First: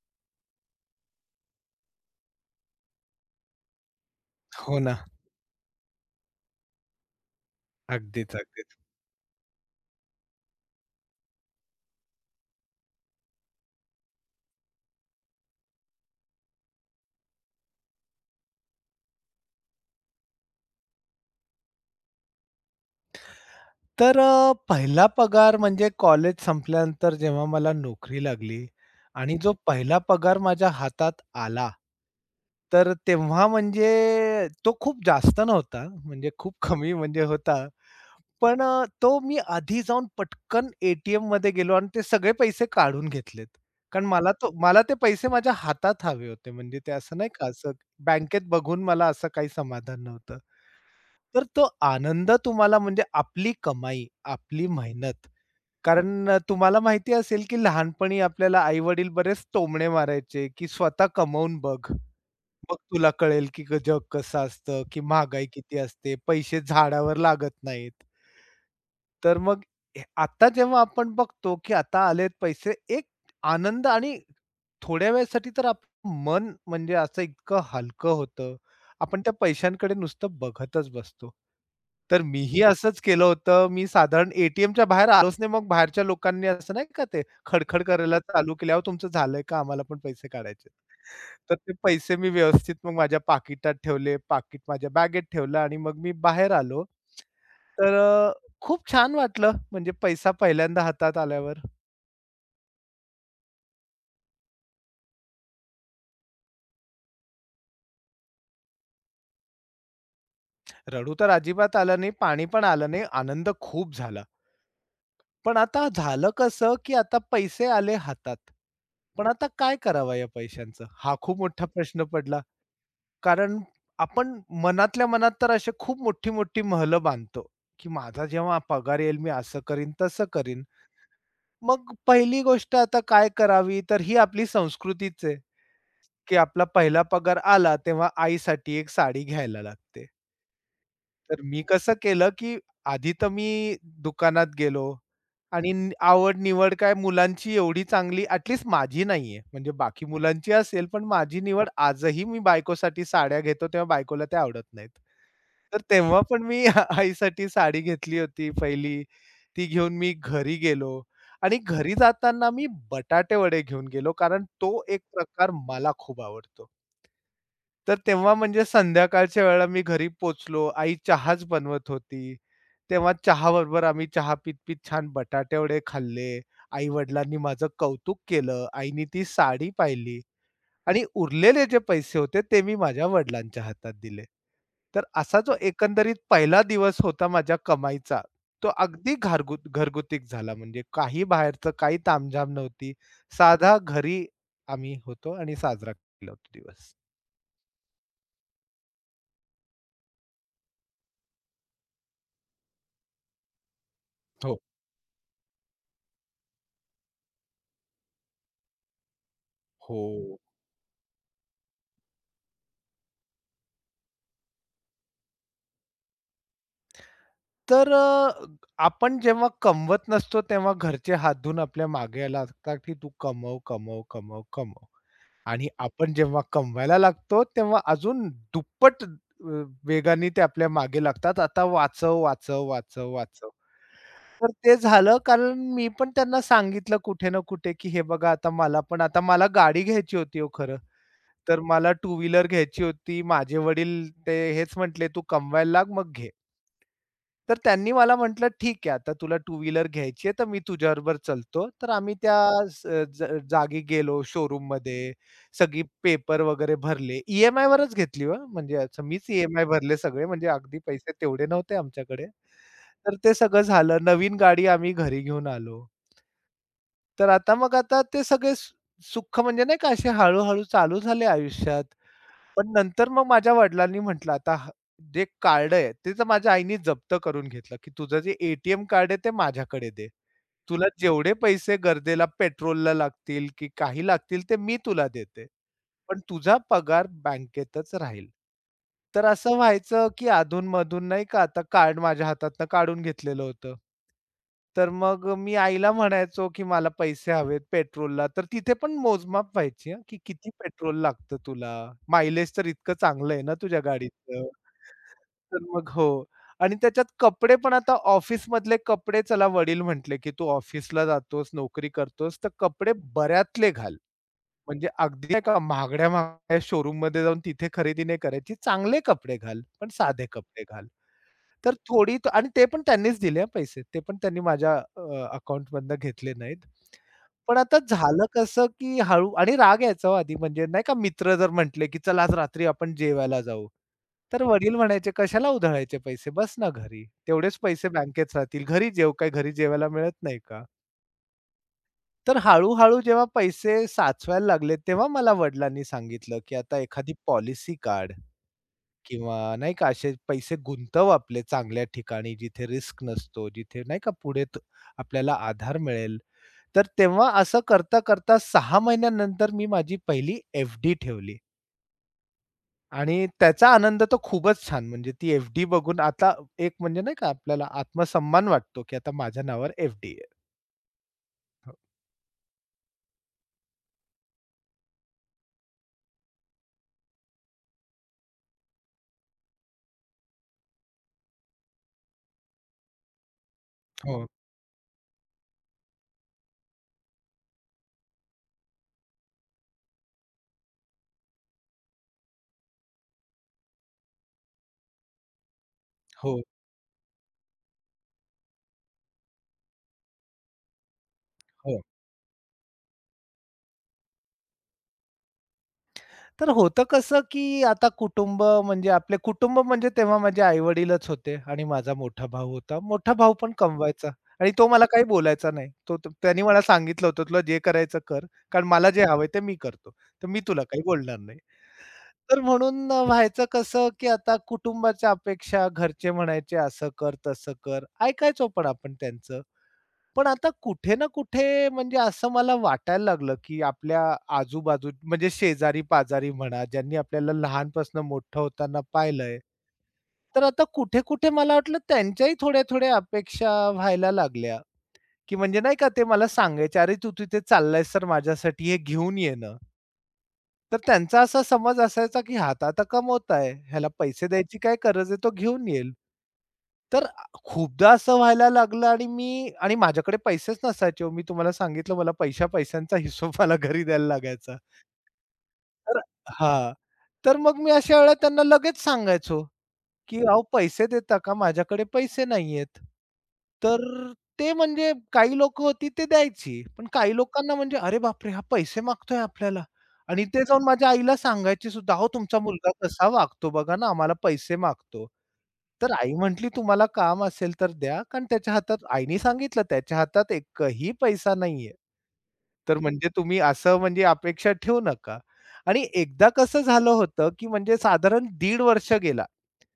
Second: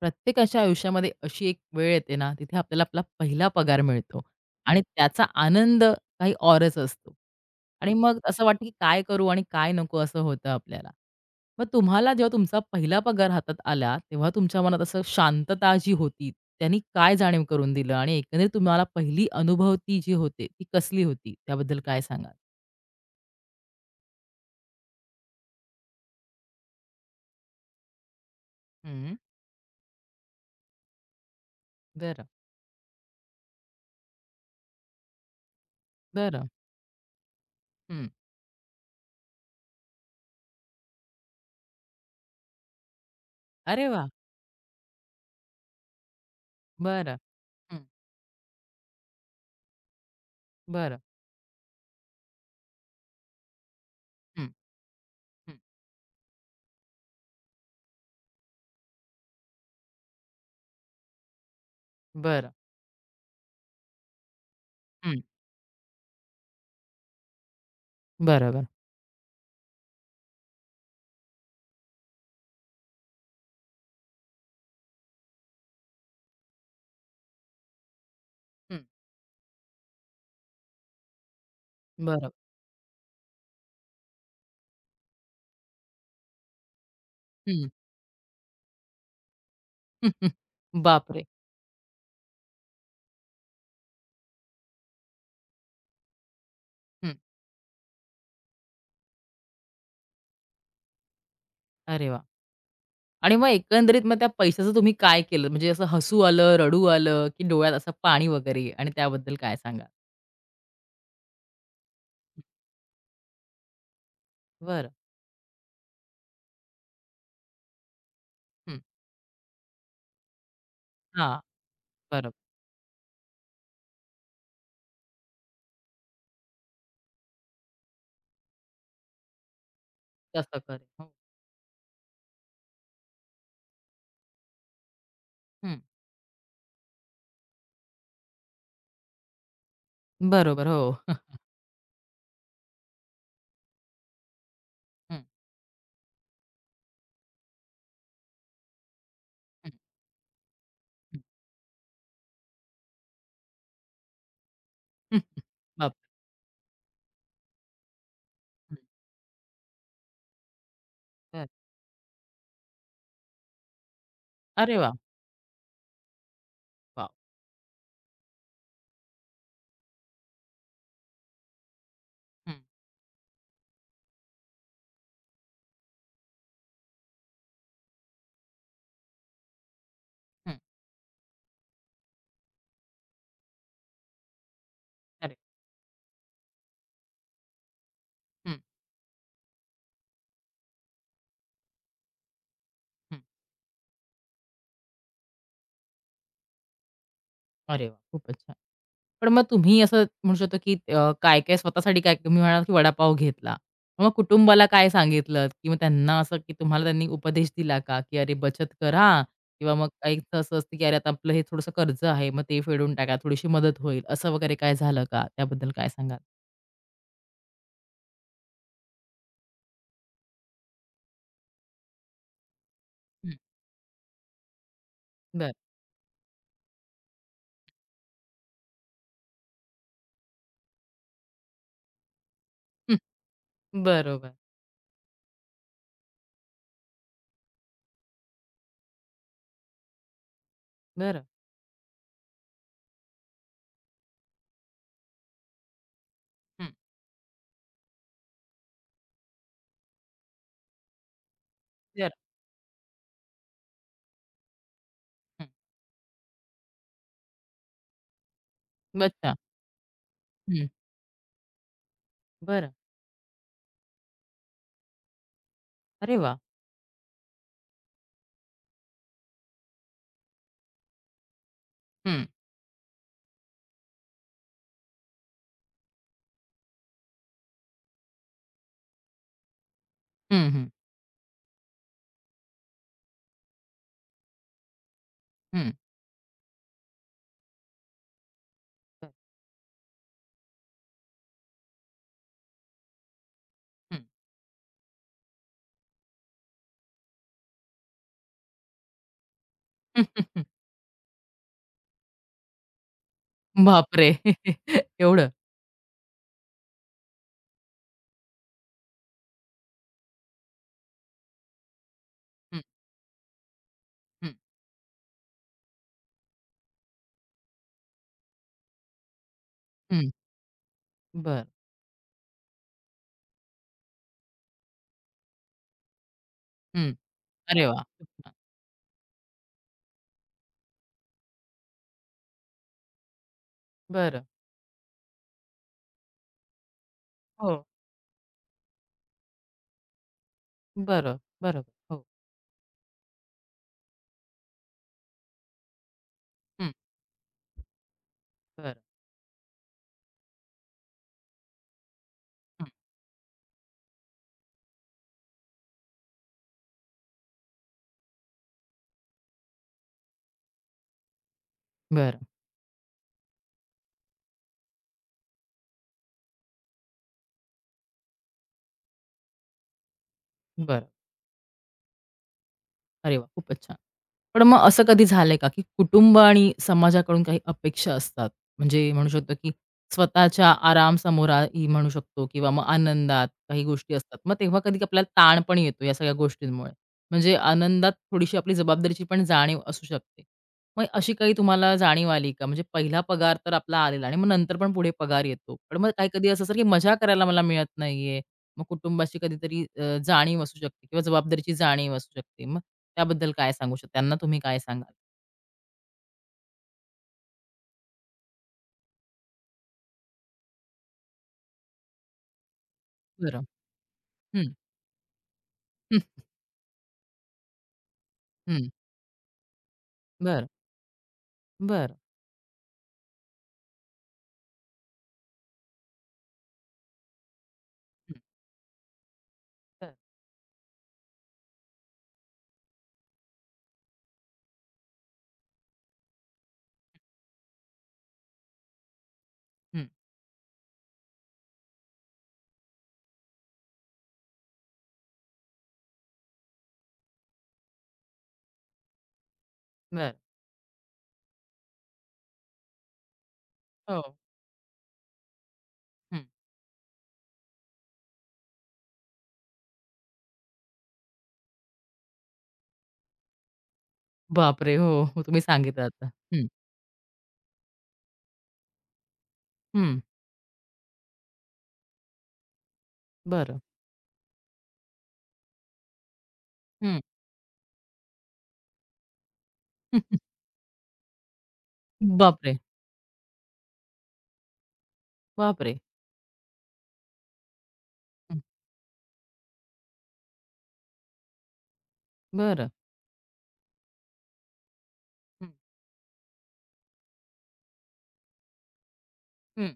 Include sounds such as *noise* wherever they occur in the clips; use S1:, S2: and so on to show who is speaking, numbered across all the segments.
S1: प्रत्येकाच्या आयुष्यामध्ये अशी एक वेळ येते ना, तिथे आपल्याला आपला पहिला पगार मिळतो
S2: हो
S1: आणि
S2: ना.
S1: त्याचा आनंद काही औरच असतो. आणि मग
S2: अगदीच,
S1: असं वाटतं, की
S2: अगदीच.
S1: काय करू आणि काय नको असं होतं आपल्याला. मग तुम्हाला जेव्हा तुमचा पहिला पगार हातात आला, तेव्हा तुमच्या मनात असं शांतता जी होती, त्यांनी काय जाणीव करून दिलं? आणि एकंदरीत तुम्हाला पहिली अनुभवती जी होते, ती कसली होती? त्याबद्दल काय सांगाल?
S2: तर पहिला पगार म्हणजे कॉलेज संपल्यानंतर जेव्हा मला नोकरी लागली
S1: हं.
S2: आणि जो पहिला पगार माझ्या हातात आला,
S1: बरं,
S2: तर तेव्हा म्हणजे तो खूप जास्त नव्हता, म्हणजे
S1: बरं.
S2: खूप कमी म्हणजे होता.
S1: हं.
S2: पण तो मी आधी जाऊन पटकन ए टी गेलो आणि ते सगळे पैसे काढून घेतलेत.
S1: अरे
S2: कारण
S1: वाह!
S2: मला ते पैसे माझ्या हातात हवे होते. म्हणजे ते असं
S1: बरं,
S2: नाही का असं
S1: हं,
S2: बँकेत बघून मला असं काही समाधान नव्हतं.
S1: बरं,
S2: तर तो आनंद तुम्हाला म्हणजे आपली कमाई,
S1: हं,
S2: आपली मेहनत
S1: हं,
S2: कारण तुम्हाला माहिती असेल की लहानपणी आपल्याला आई-वडील बरेच टोमणे मारायचे की "स्वतः कमवून बघ."
S1: बरं,
S2: मग तुला कळेल की ग जग कसं असतं, की
S1: हं.
S2: महागाई किती असते, पैसे झाडावर लागत नाहीत.
S1: बरोबर.
S2: तर मग हे आता जेव्हा आपण बघतो, की आता आलेत पैसे, एक आनंद आणि थोड्या वेळेसाठी तर आपलं मन म्हणजे असं इतकं हलकं होतं. आपण त्या पैशांकडे नुसतं बघतच बसतो. तर
S1: बरं.
S2: मीही असंच केलं होतं. मी साधारण ए बाहेर आलोच नाही. मग बाहेरच्या लोकांनी असं नाही का ते
S1: हं.
S2: खडखड करायला चालू केली, तुमचं झालंय का? आम्हाला पण पैसे
S1: *laughs*
S2: काढायचे."
S1: बापरे!
S2: तर ते पैसे मी व्यवस्थित मग माझ्या पाकिटात ठेवले. पाकीट माझ्या बॅगेत ठेवलं आणि मग मी बाहेर आलो.
S1: हं.
S2: तर खूप छान वाटलं. म्हणजे पैसा पहिल्यांदा हातात आल्यावर.
S1: अरे वाह! आणि मग एकंदरीत मग त्या पैशाचं तुम्ही काय केलं? म्हणजे असं हसू आलं, रडू आलं, की डोळ्यात असं पाणी वगैरे आणि त्याबद्दल काय सांगा.
S2: रडू तर अजिबात आलं नाही, पाणी पण आलं नाही. आनंद खूप झाला.
S1: बरं.
S2: पण आता झालं कसं, की आता पैसे आले हातात.
S1: हं.
S2: पण आता काय करावा या पैशांचं? हा
S1: हां.
S2: खूप मोठा प्रश्न
S1: बरोबर.
S2: पडला. कारण आपण मनातल्या मनात तर अशी खूप मोठी-मोठी महलं बांधतो, की माझा जेव्हा पगार येईल मी असं करीन, तसं
S1: तसं
S2: करीन.
S1: करेल. हो.
S2: मग पहिली गोष्ट आता काय करावी, तर ही आपली संस्कृतीच आहे,
S1: हं.
S2: की आपला पहिला पगार आला तेव्हा आईसाठी एक साडी घ्यायला लागते.
S1: बरोबर. हो. *laughs*
S2: तर मी कसं केलं, की आधी तर मी दुकानात गेलो
S1: हं,
S2: आणि आवड-निवड काय मुलांची एवढी चांगली ॲटलीस्ट माझी नाहीये. म्हणजे
S1: हं,
S2: बाकी मुलांची असेल, पण
S1: हं.
S2: माझी निवड आजही मी बायकोसाठी साड्या घेतो, तेव्हा बायकोला त्या आवडत नाहीत. तर
S1: बापरे!
S2: तेव्हा पण मी आईसाठी साडी घेतली होती
S1: हं.
S2: पहिली. ती घेऊन मी घरी गेलो
S1: बरं.
S2: आणि घरी जाताना मी बटाटे वडे घेऊन गेलो, कारण
S1: अरे
S2: तो
S1: वाह!
S2: एक प्रकार मला खूप आवडतो.
S1: वॉव!
S2: तर तेव्हा म्हणजे संध्याकाळच्या वेळेला मी घरी पोचलो, आई चहाच बनवत होती.
S1: हं,
S2: तेव्हा चहाबरोबर आम्ही चहा पीत-पीत छान बटाटे वडे खाल्ले. आई-वडिलांनी माझं कौतुक केलं. आईनी ती साडी पाहिली.
S1: हं.
S2: आणि उरलेले जे पैसे होते ते मी माझ्या वडिलांच्या हातात दिले. तर
S1: अरे.
S2: असा जो एकंदरीत पहिला दिवस होता माझ्या कमाईचा,
S1: हं,
S2: तो अगदी घरगुतीच झाला. म्हणजे काही बाहेरचं काही तामझाम नव्हती.
S1: हं.
S2: साधा घरी आम्ही होतो आणि साजरा केला होता दिवस.
S1: अरे वाह! खूपच छान. पण मग तुम्ही असं म्हणू शकतो, की काय-काय स्वतःसाठी काय तुम्ही म्हणालात, की वडापाव घेतला. मग
S2: हो,
S1: कुटुंबाला काय सांगितलत? किंवा त्यांना असं, की तुम्हाला त्यांनी उपदेश दिला का, की "अरे बचत करा" किंवा मग काही
S2: हो.
S1: असं असतं, की "अरे आता आपलं हे थोडंसं कर्ज आहे, मग ते फेडून टाका, थोडीशी मदत होईल." असं वगैरे काय झालं का? त्याबद्दल काय सांगाल?
S2: तर आपण जेव्हा कमवत नसतो तेव्हा घरचे हात धुवून आपल्या मागे यायला लागतात की तू
S1: हं,
S2: कमव, कमव, कमव, कमव.
S1: बरं.
S2: आणि आपण जेव्हा कमवायला लागतो तेव्हा अजून दुप्पट वेगाने ते आपल्या मागे लागतात. आता वाचव, वाचव,
S1: हं,
S2: वाचव, वाचव.
S1: बरोबर.
S2: तर ते झालं कारण मी पण त्यांना सांगितलं कुठे ना कुठे की हे बघा आता मला पण आता मला गाडी घ्यायची होती हो खरं.
S1: बरं.
S2: तर मला टू व्हीलर घ्यायची होती. माझे वडील ते हेच म्हटले, "तू कमवायला लाग, मग घे."
S1: हं,
S2: तर त्यांनी मला म्हटलं, "ठीक आहे, आता तुला टू व्हीलर घ्यायची आहे, तर मी तुझ्याबरोबर चलतो." तर
S1: बरं.
S2: आम्ही त्या स ज जागी गेलो शोरूममध्ये. सगळी पेपर वगैरे भरले. ई-एम-आयवरच घेतली हो, म्हणजे
S1: हं,
S2: असं मीच
S1: अच्छा.
S2: ई भरले सगळे, म्हणजे
S1: हं,
S2: अगदी पैसे तेवढे नव्हते आमच्याकडे.
S1: बरं.
S2: तर ते सगळं झालं. नवीन गाडी आम्ही घरी घेऊन आलो.
S1: अरे वाह!
S2: तर आता मग ते सगळे सुख म्हणजे नाही का असे हळू चालू झाले आयुष्यात.
S1: हं,
S2: पण नंतर मग माझ्या वडिलांनी म्हटलं, "आता जे कार्ड आहे, ते तर माझ्या आईनी जप्त करून घेतलं, की तुझं जे ए-टी-एम कार्ड आहे, ते माझ्याकडे दे.
S1: हं, हं,
S2: तुला जेवढे पैसे गरजेला, पेट्रोलला लागतील की काही लागतील, ते मी तुला देते."
S1: हं,
S2: पण तुझा पगार बँकेतच राहील.
S1: बरं.
S2: तर असं व्हायचं, की अधून-मधून नाही का आता कार्ड माझ्या हातातनं काढून घेतलेलं होतं.
S1: हं.
S2: तर मग मी आईला म्हणायचो, की मला पैसे हवेत पेट्रोलला. तर तिथे पण मोजमाप व्हायची हां, की किती
S1: *laughs*
S2: पेट्रोल लागतं तुला? मायलेज तर इतकं चांगलं आहे ना तुझ्या
S1: बापरे!
S2: गाडीचं.
S1: *laughs* एवढं.
S2: तर मग हो. आणि त्याच्यात कपडे पण आता ऑफिसमधले कपडे चला वडील म्हटले, की "तू ऑफिसला जातोस, नोकरी करतोस, तर
S1: हं,
S2: कपडे बऱ्यातले घाल."
S1: हं,
S2: म्हणजे अगदी नाही का महागड्या महागड्या शोरूममध्ये जाऊन तिथे खरेदी नाही करायची. चांगले कपडे घाल, पण
S1: हं.
S2: साधे कपडे घाल.
S1: बर
S2: तर थोडी आणि ते पण त्यांनीच दिले हं पैसे. ते पण त्यांनी माझ्या अकाउंटमधनं घेतले नाहीत.
S1: हं.
S2: पण
S1: अरे
S2: आता
S1: वाह! खूप
S2: झालं
S1: छान.
S2: कसं, की हळू आणि राग यायचा हो आधी म्हणजे नाही का मित्र जर म्हटले, की "चल आज रात्री आपण जेवायला जाऊ."
S1: बरं.
S2: तर वडील म्हणायचे, "कशाला उधळायचे पैसे? बस ना घरी.
S1: हो.
S2: तेवढेच पैसे बँकेत राहतील. घरी जेव. काय घरी जेवायला मिळत नाही का?"
S1: बरं, बरोबर. हो.
S2: तर हळू-हळू जेव्हा पैसे साचवायला लागले, तेव्हा मला वडिलांनी सांगितलं, की
S1: हं.
S2: आता एखादी पॉलिसी काढ
S1: बरं.
S2: किंवा नाही का असे पैसे गुंतव आपले चांगल्या ठिकाणी, जिथे
S1: हं.
S2: रिस्क नसतो, जिथे नाही का पुढे त आपल्याला आधार मिळेल. तर तेव्हा असं करता-करता सहा महिन्यानंतर मी माझी पहिली एफ-डी ठेवली
S1: बरं,
S2: आणि त्याचा आनंद तर खूपच छान. म्हणजे ती एफ-डी बघून आता एक म्हणजे नाही का आपल्याला आत्मसन्मान वाटतो, की आता माझ्या नावावर एफ-डी आहे.
S1: बरं. अरे वाह! खूपच छान. पण मग असं कधी झालंय का, की कुटुंब आणि समाजाकडून काही अपेक्षा असतात? म्हणजे म्हणू शकतो, की स्वतःच्या आराम समोराही म्हणू शकतो किंवा मग आनंदात काही गोष्टी असतात.
S2: हो,
S1: मग तेव्हा कधी आपल्याला ताण पण येतो या सगळ्या गोष्टींमुळे. म्हणजे आनंदात थोडीशी आपली जबाबदारीची पण जाणीव असू शकते. मग अशी काही तुम्हाला जाणीव आली का? म्हणजे पहिला पगार तर आपला आलेला आणि मग नंतर पण पुढे पगार येतो. पण मग काही कधी
S2: हो,
S1: असं असेल, की मजा करायला मला मिळत नाहीये, मग कुटुंबाची कधीतरी जाणीव असू शकते किंवा जबाबदारीची
S2: हो.
S1: जाणीव असू शकते. मग त्याबद्दल काय सांगू शकता? त्यांना तुम्ही काय सांगाल?
S2: तर होतं कसं, की आता कुटुंब म्हणजे आपले कुटुंब म्हणजे तेव्हा माझे आई-वडीलच होते आणि माझा मोठा भाऊ होता. मोठा भाऊ
S1: बरं.
S2: पण कमवायचा आणि
S1: हं,
S2: तो मला काही बोलायचा नाही. तो
S1: हं,
S2: तो त्यानी मला सांगितलं होतं, "तुला जे करायचं कर, कारण
S1: हं.
S2: मला जे हवंय ते मी करतो. तर मी
S1: बरं,
S2: तुला काही बोलणार नाही."
S1: बरं.
S2: तर म्हणून व्हायचं कसं, की आता कुटुंबाच्या अपेक्षा घरचे म्हणायचे, "असं कर, तसं कर."
S1: हं,
S2: ऐकायचो पण आपण त्यांचं.
S1: बरं.
S2: पण आता कुठे ना कुठे म्हणजे असं मला वाटायला लागलं, की आपल्या आजूबाजू म्हणजे शेजारी-पाजारी म्हणा, ज्यांनी आपल्याला लहानपासनं मोठं होताना पाहिलंय.
S1: हं,
S2: तर आता कुठे-कुठे मला वाटलं त्यांच्याही थोड्या-थोड्या अपेक्षा व्हायला लागल्या, की म्हणजे नाही का ते मला सांगायचे, "अरे, तू तिथे चाललायस तर माझ्यासाठी हे घेऊन ये ना."
S1: बरं.
S2: तर त्यांचा असा समज असायचा, की हा तर आता कमवत आहे, ह्याला
S1: हो.
S2: पैसे द्यायची काय गरज आहे, तो घेऊन येईल.
S1: हं.
S2: तर खूपदा असं व्हायला लागलं आणि मी आणि माझ्याकडे पैसेच नसायचे हो. मी तुम्हाला सांगितलं पैशा-पैशांचा हिशोब मला घरी द्यायला लागायचा.
S1: बापरे! हो, हो. तुम्ही सांगितलं
S2: तर
S1: आता. हं,
S2: हां. तर मग मी अशा वेळेला त्यांना लगेच सांगायचो,
S1: हं.
S2: की "अहो पैसे देता का? माझ्याकडे पैसे नाहीयेत."
S1: बरं.
S2: तर ते म्हणजे काही लोक होती ते द्यायची. पण
S1: हं.
S2: काही लोकांना म्हणजे "अरे बापरे! हा पैसे मागतोय आपल्याला."
S1: *laughs*
S2: आणि ते जाऊन माझ्या आईला सांगायची सुद्धा, "अहो तुमचा
S1: बापरे!
S2: मुलगा कसा वागतो बघा ना, आम्हाला पैसे मागतो."
S1: बापरे!
S2: तर आई म्हटली, "तुम्हाला काम असेल तर द्या." कारण
S1: हं.
S2: त्याच्या हातात आईने सांगितलं त्याच्या हातात एकही पैसा नाहीये.
S1: बरं.
S2: तर म्हणजे तुम्ही असं म्हणजे अपेक्षा ठेवू नका.
S1: हं,
S2: आणि एकदा कसं झालं होतं, की म्हणजे साधारण दीड वर्ष गेला.
S1: हं.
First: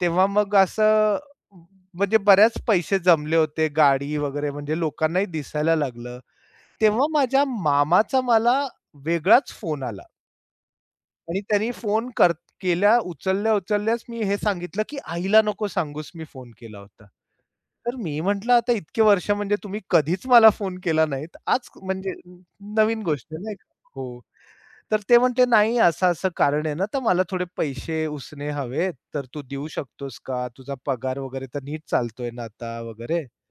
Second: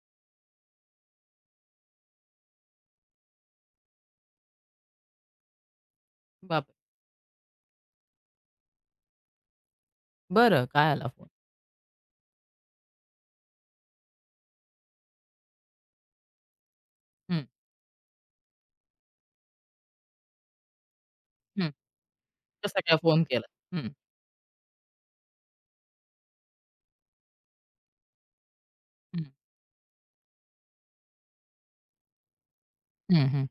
S2: तेव्हा मग असं म्हणजे बऱ्याच पैसे जमले होते, गाडी वगैरे म्हणजे लोकांनाही दिसायला लागलं.
S1: बापरे!
S2: तेव्हा माझ्या मामाचा मला वेगळाच फोन आला.
S1: बरं. काय आला फोन?
S2: आणि त्यांनी फोन कर केला उचलल्या-उचलल्याच मी हे सांगितलं, की "आईला नको सांगूस मी फोन केला होता."
S1: हं,
S2: तर मी म्हटलं, "आता इतके वर्ष म्हणजे तुम्ही कधीच मला फोन केला नाहीत. आज
S1: हं.
S2: म्हणजे
S1: कसा काय
S2: नवीन
S1: फोन
S2: गोष्ट आहे
S1: केला?
S2: नाही का?"
S1: हं,
S2: हो. तर ते म्हटले, "नाही असं-असं कारण आहे ना, तर मला थोडे पैसे उसने हवेत,
S1: हं,
S2: तर तू देऊ शकतोस का? तुझा पगार वगैरे तर नीट चालतोय ना आता वगैरे."
S1: हं, हं,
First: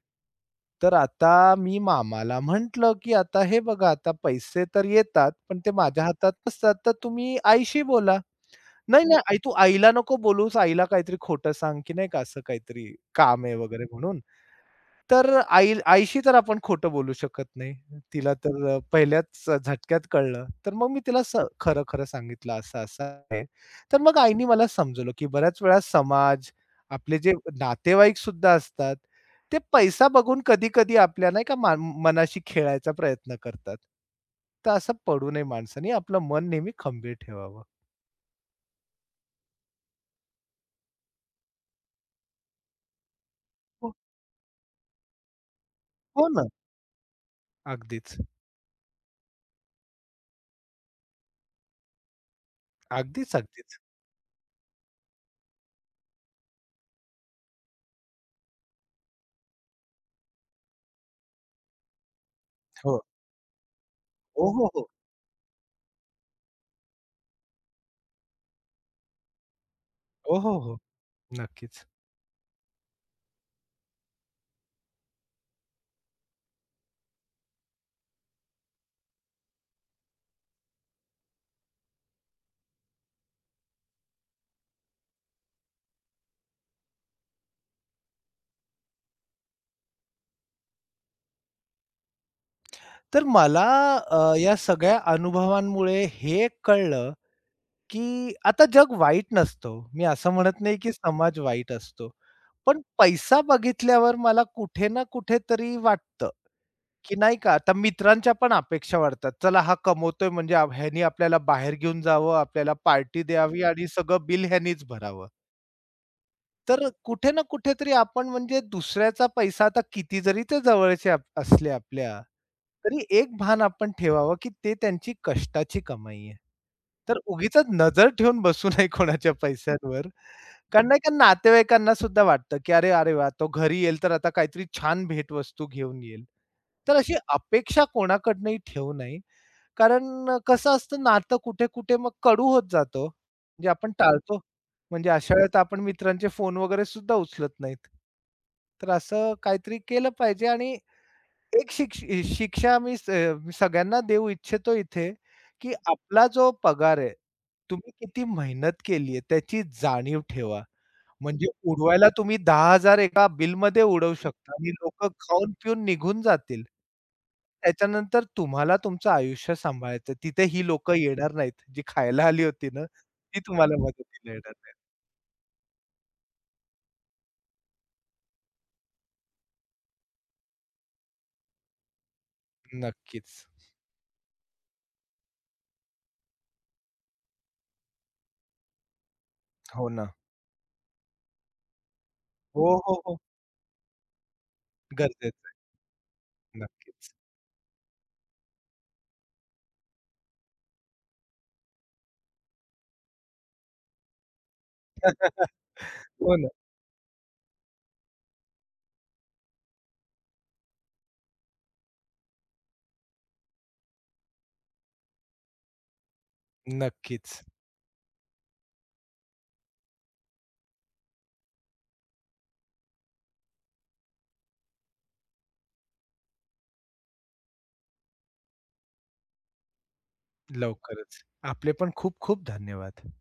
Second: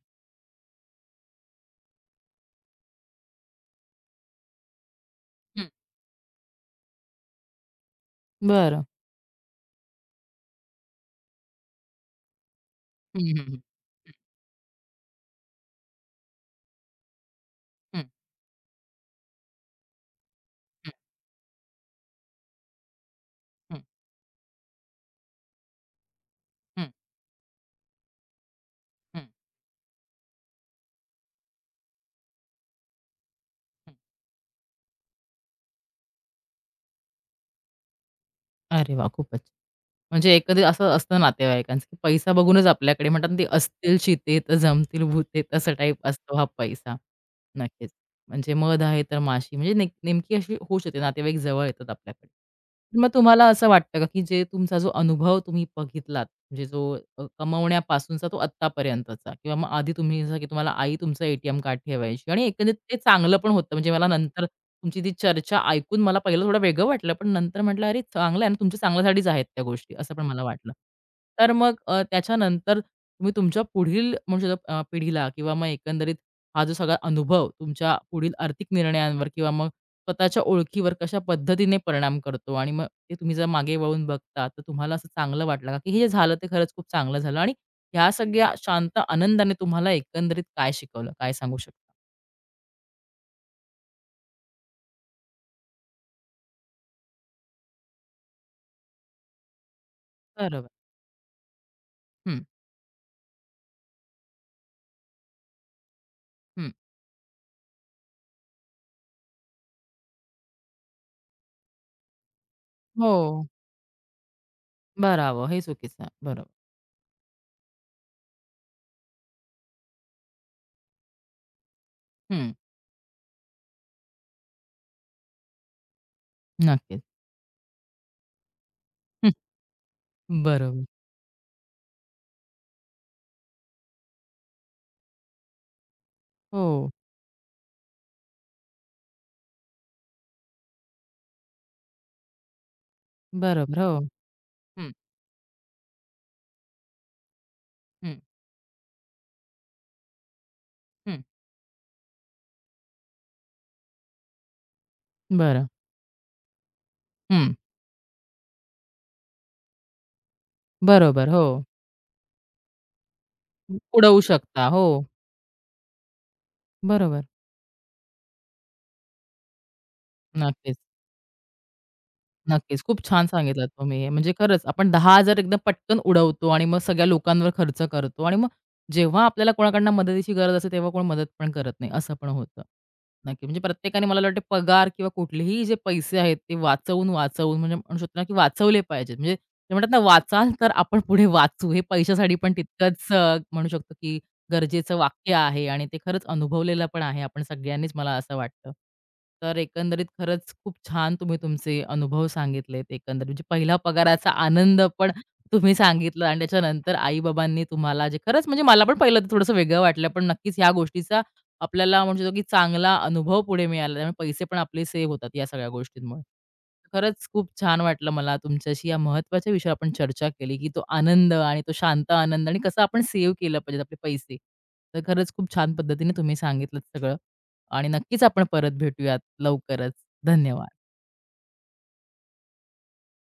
S2: तर आता मी मामाला म्हटलं, की "आता हे बघा आता पैसे तर येतात, पण
S1: हं.
S2: ते माझ्या हातात नसतात, तर तुम्ही आईशी बोला."
S1: बरं.
S2: नाही, नाही. आई, "तू आईला नको बोलूस, आईला काहीतरी खोटं सांग, की नाही का असं काहीतरी
S1: हं, हं,
S2: काम आहे
S1: हं.
S2: वगैरे" म्हणून. तर आईशी तर आपण खोटं बोलू शकत नाही.
S1: हं,
S2: तिला तर पहिल्याच झटक्यात कळलं. तर मग
S1: हं,
S2: मी तिला खरं-खरं सांगितलं, "असं-असं आहे."
S1: हं,
S2: तर मग आईनी मला समजवलं, की बऱ्याच वेळा समाज,
S1: हं,
S2: आपले जे नातेवाईक सुद्धा असतात,
S1: हं.
S2: ते पैसा बघून कधी-कधी आपल्या नाही का मान मनाशी खेळायचा प्रयत्न करतात. तर असं पडू नये माणसाने. आपलं मन नेहमी खंबीर ठेवावं.
S1: अरे वाह! खूपच. म्हणजे एकंदरीत असं असतं नातेवाईकांचं, की पैसा बघूनच आपल्याकडे म्हणतात ना, ते
S2: हो,
S1: असतील चिते तर जमतील भुते, तसं टाईप
S2: हो
S1: असतो हा
S2: ना.
S1: पैसा. नक्कीच.
S2: अगदीच.
S1: म्हणजे मध आहे तर माशी म्हणजे नेमकी अशी होऊ शकते नातेवाईक जवळ येतात आपल्याकडे. मग
S2: अगदीच,
S1: तुम्हाला असं
S2: अगदीच.
S1: वाटतं का, की जे तुमचा जो अनुभव तुम्ही बघितलात, म्हणजे जो कमवण्यापासूनचा तो आत्तापर्यंतचा किंवा मग आधी तुम्ही जसं की तुम्हाला आई तुमचं एटीएम कार्ड ठेवायची आणि एकंदरीत ते
S2: हो.
S1: चांगलं पण होतं. म्हणजे मला नंतर
S2: हो, हो, हो.
S1: तुमची ती चर्चा ऐकून मला पहिलं थोडं वेगळं वाटलं, पण नंतर म्हटलं, "अरे चांगलं आहे ना, तुमच्या चांगल्यासाठीच आहेत त्या गोष्टी," असं पण
S2: हो,
S1: मला
S2: हो,
S1: वाटलं.
S2: हो.
S1: तर मग
S2: नक्कीच.
S1: त्याच्यानंतर तुम्ही तुमच्या पुढील म्हणू पिढीला किंवा मग एकंदरीत हा जो सगळा अनुभव तुमच्या पुढील आर्थिक निर्णयांवर किंवा मग स्वतःच्या ओळखीवर कशा पद्धतीने परिणाम करतो आणि मग ते तुम्ही जर मागे वळून बघता, तर तुम्हाला असं चांगलं वाटलं का, की हे जे झालं ते खरंच खूप चांगलं झालं आणि ह्या सगळ्या शांत आनंदाने तुम्हाला एकंदरीत काय शिकवलं? काय सांगू शकता?
S2: तर मला या सगळ्या अनुभवांमुळे हे कळलं, की आता जग वाईट नसतं हो. मी असं म्हणत
S1: बरोबर.
S2: नाही, की समाज वाईट असतो.
S1: हं,
S2: पण पैसा बघितल्यावर मला कुठे ना कुठेतरी वाटतं,
S1: हं.
S2: की नाही का आता मित्रांच्या पण अपेक्षा वाढतात. चला हा कमवतोय म्हणजे ह्यानी आपल्याला बाहेर घेऊन जावं, आपल्याला पार्टी
S1: हो.
S2: द्यावी आणि सगळं बिल ह्यानीच भरावं.
S1: भरावं हे चुकीचं आहे. बरोबर.
S2: तर कुठे ना कुठेतरी आपण म्हणजे दुसऱ्याचा पैसा आता किती जरी ते जवळचे असले आपल्या,
S1: हं.
S2: तरी एक भान आपण ठेवावं, की ते त्यांची कष्टाची कमाई आहे.
S1: नक्कीच.
S2: तर उगीचच नजर ठेवून बसू नये
S1: हं.
S2: कोणाच्या पैशांवर.
S1: बरोबर.
S2: कारण नाही का नातेवाईकांना सुद्धा वाटतं, की "अरे, अरे वाह! तो घरी येईल तर आता काहीतरी छान भेटवस्तू घेऊन येईल."
S1: हो.
S2: तर अशी अपेक्षा कोणाकडनंही ठेवू नये. कारण कसं असतं नातं कुठे-कुठे मग कडू होत जातो, ओ. म्हणजे
S1: बरोबर.
S2: आपण
S1: हो.
S2: टाळतो.
S1: हं,
S2: म्हणजे अशा वेळेत आपण मित्रांचे फोन वगैरे सुद्धा उचलत नाहीत.
S1: हं,
S2: तर असं काहीतरी केलं पाहिजे आणि
S1: हं.
S2: एक शिक्ष शिक्षा मी सगळ्यांना देऊ इच्छितो इथे,
S1: बरं.
S2: की आपला जो पगार आहे,
S1: हं.
S2: तुम्ही किती मेहनत केली आहे त्याची जाणीव ठेवा.
S1: बरोबर. हो.
S2: म्हणजे उडवायला तुम्ही 10,000 एका बिलमध्ये उडवू
S1: उडवू
S2: शकता
S1: शकता.
S2: आणि
S1: हो.
S2: लोकं खाऊन-पिऊन निघून जातील.
S1: बरोबर.
S2: त्याच्यानंतर तुम्हाला तुमचं आयुष्य सांभाळायचं. तिथे ही
S1: नक्कीच.
S2: लोकं येणार नाहीत, जी खायला आली होती
S1: नक्कीच.
S2: ना,
S1: खूप छान
S2: ती
S1: सांगितलात
S2: तुम्हाला
S1: तुम्ही. हे.
S2: मदतीला
S1: म्हणजे
S2: येणार
S1: खरंच
S2: नाहीत.
S1: आपण 10,000 एकदम पटकन उडवतो आणि मग सगळ्या लोकांवर खर्च करतो आणि मग जेव्हा आपल्याला कोणाकडनं मदतीची गरज असते, तेव्हा कोण मदत पण करत नाही, असं पण होतं.
S2: नक्कीच.
S1: नक्की. म्हणजे प्रत्येकाने मला वाटतं पगार किंवा कुठलेही जे पैसे आहेत, ते वाचवून, वाचवून म्हणजे म्हणू शकतो ना, की वाचवले पाहिजेत. म्हणजे ते
S2: हो
S1: म्हणतात ना,
S2: ना.
S1: वाचाल तर आपण पुढे वाचू. हे पैशासाठी पण
S2: हो, हो,
S1: तितकंच
S2: हो.
S1: म्हणू शकतो, की गरजेचं वाक्य
S2: गरजेचं आहे.
S1: आहे आणि ते खरंच अनुभवलेलं पण
S2: नक्कीच.
S1: आहे आपण सगळ्यांनीच मला असं वाटतं. तर एकंदरीत खरंच खूप छान तुम्ही तुमचे अनुभव सांगितलेत. एकंदरीत म्हणजे पहिला पगाराचा आनंद पण तुम्ही
S2: *laughs*
S1: सांगितलं
S2: हो
S1: आणि
S2: ना.
S1: त्याच्यानंतर आई-बाबांनी तुम्हाला जे खरंच म्हणजे मला पण पहिलं तर थोडंसं वेगळं वाटलं. पण नक्कीच ह्या गोष्टीचा आपल्याला म्हणू शकतो की चांगला अनुभव पुढे मिळाला. त्यामुळे पैसे पण आपले सेव्ह होतात या सगळ्या गोष्टींमुळे. खरंच
S2: नक्कीच.
S1: खूप छान वाटलं मला तुमच्याशी या महत्त्वाच्या विषयावर आपण चर्चा केली, की तो आनंद आणि तो शांत आनंद आणि कसा आपण सेव्ह केलं पाहिजे आपले पैसे. तर खरंच खूप छान पद्धतीने तुम्ही सांगितलंत सगळं आणि नक्कीच आपण परत भेटूयात लवकरच. धन्यवाद.
S2: लवकरच. आपले पण खूप खूप धन्यवाद.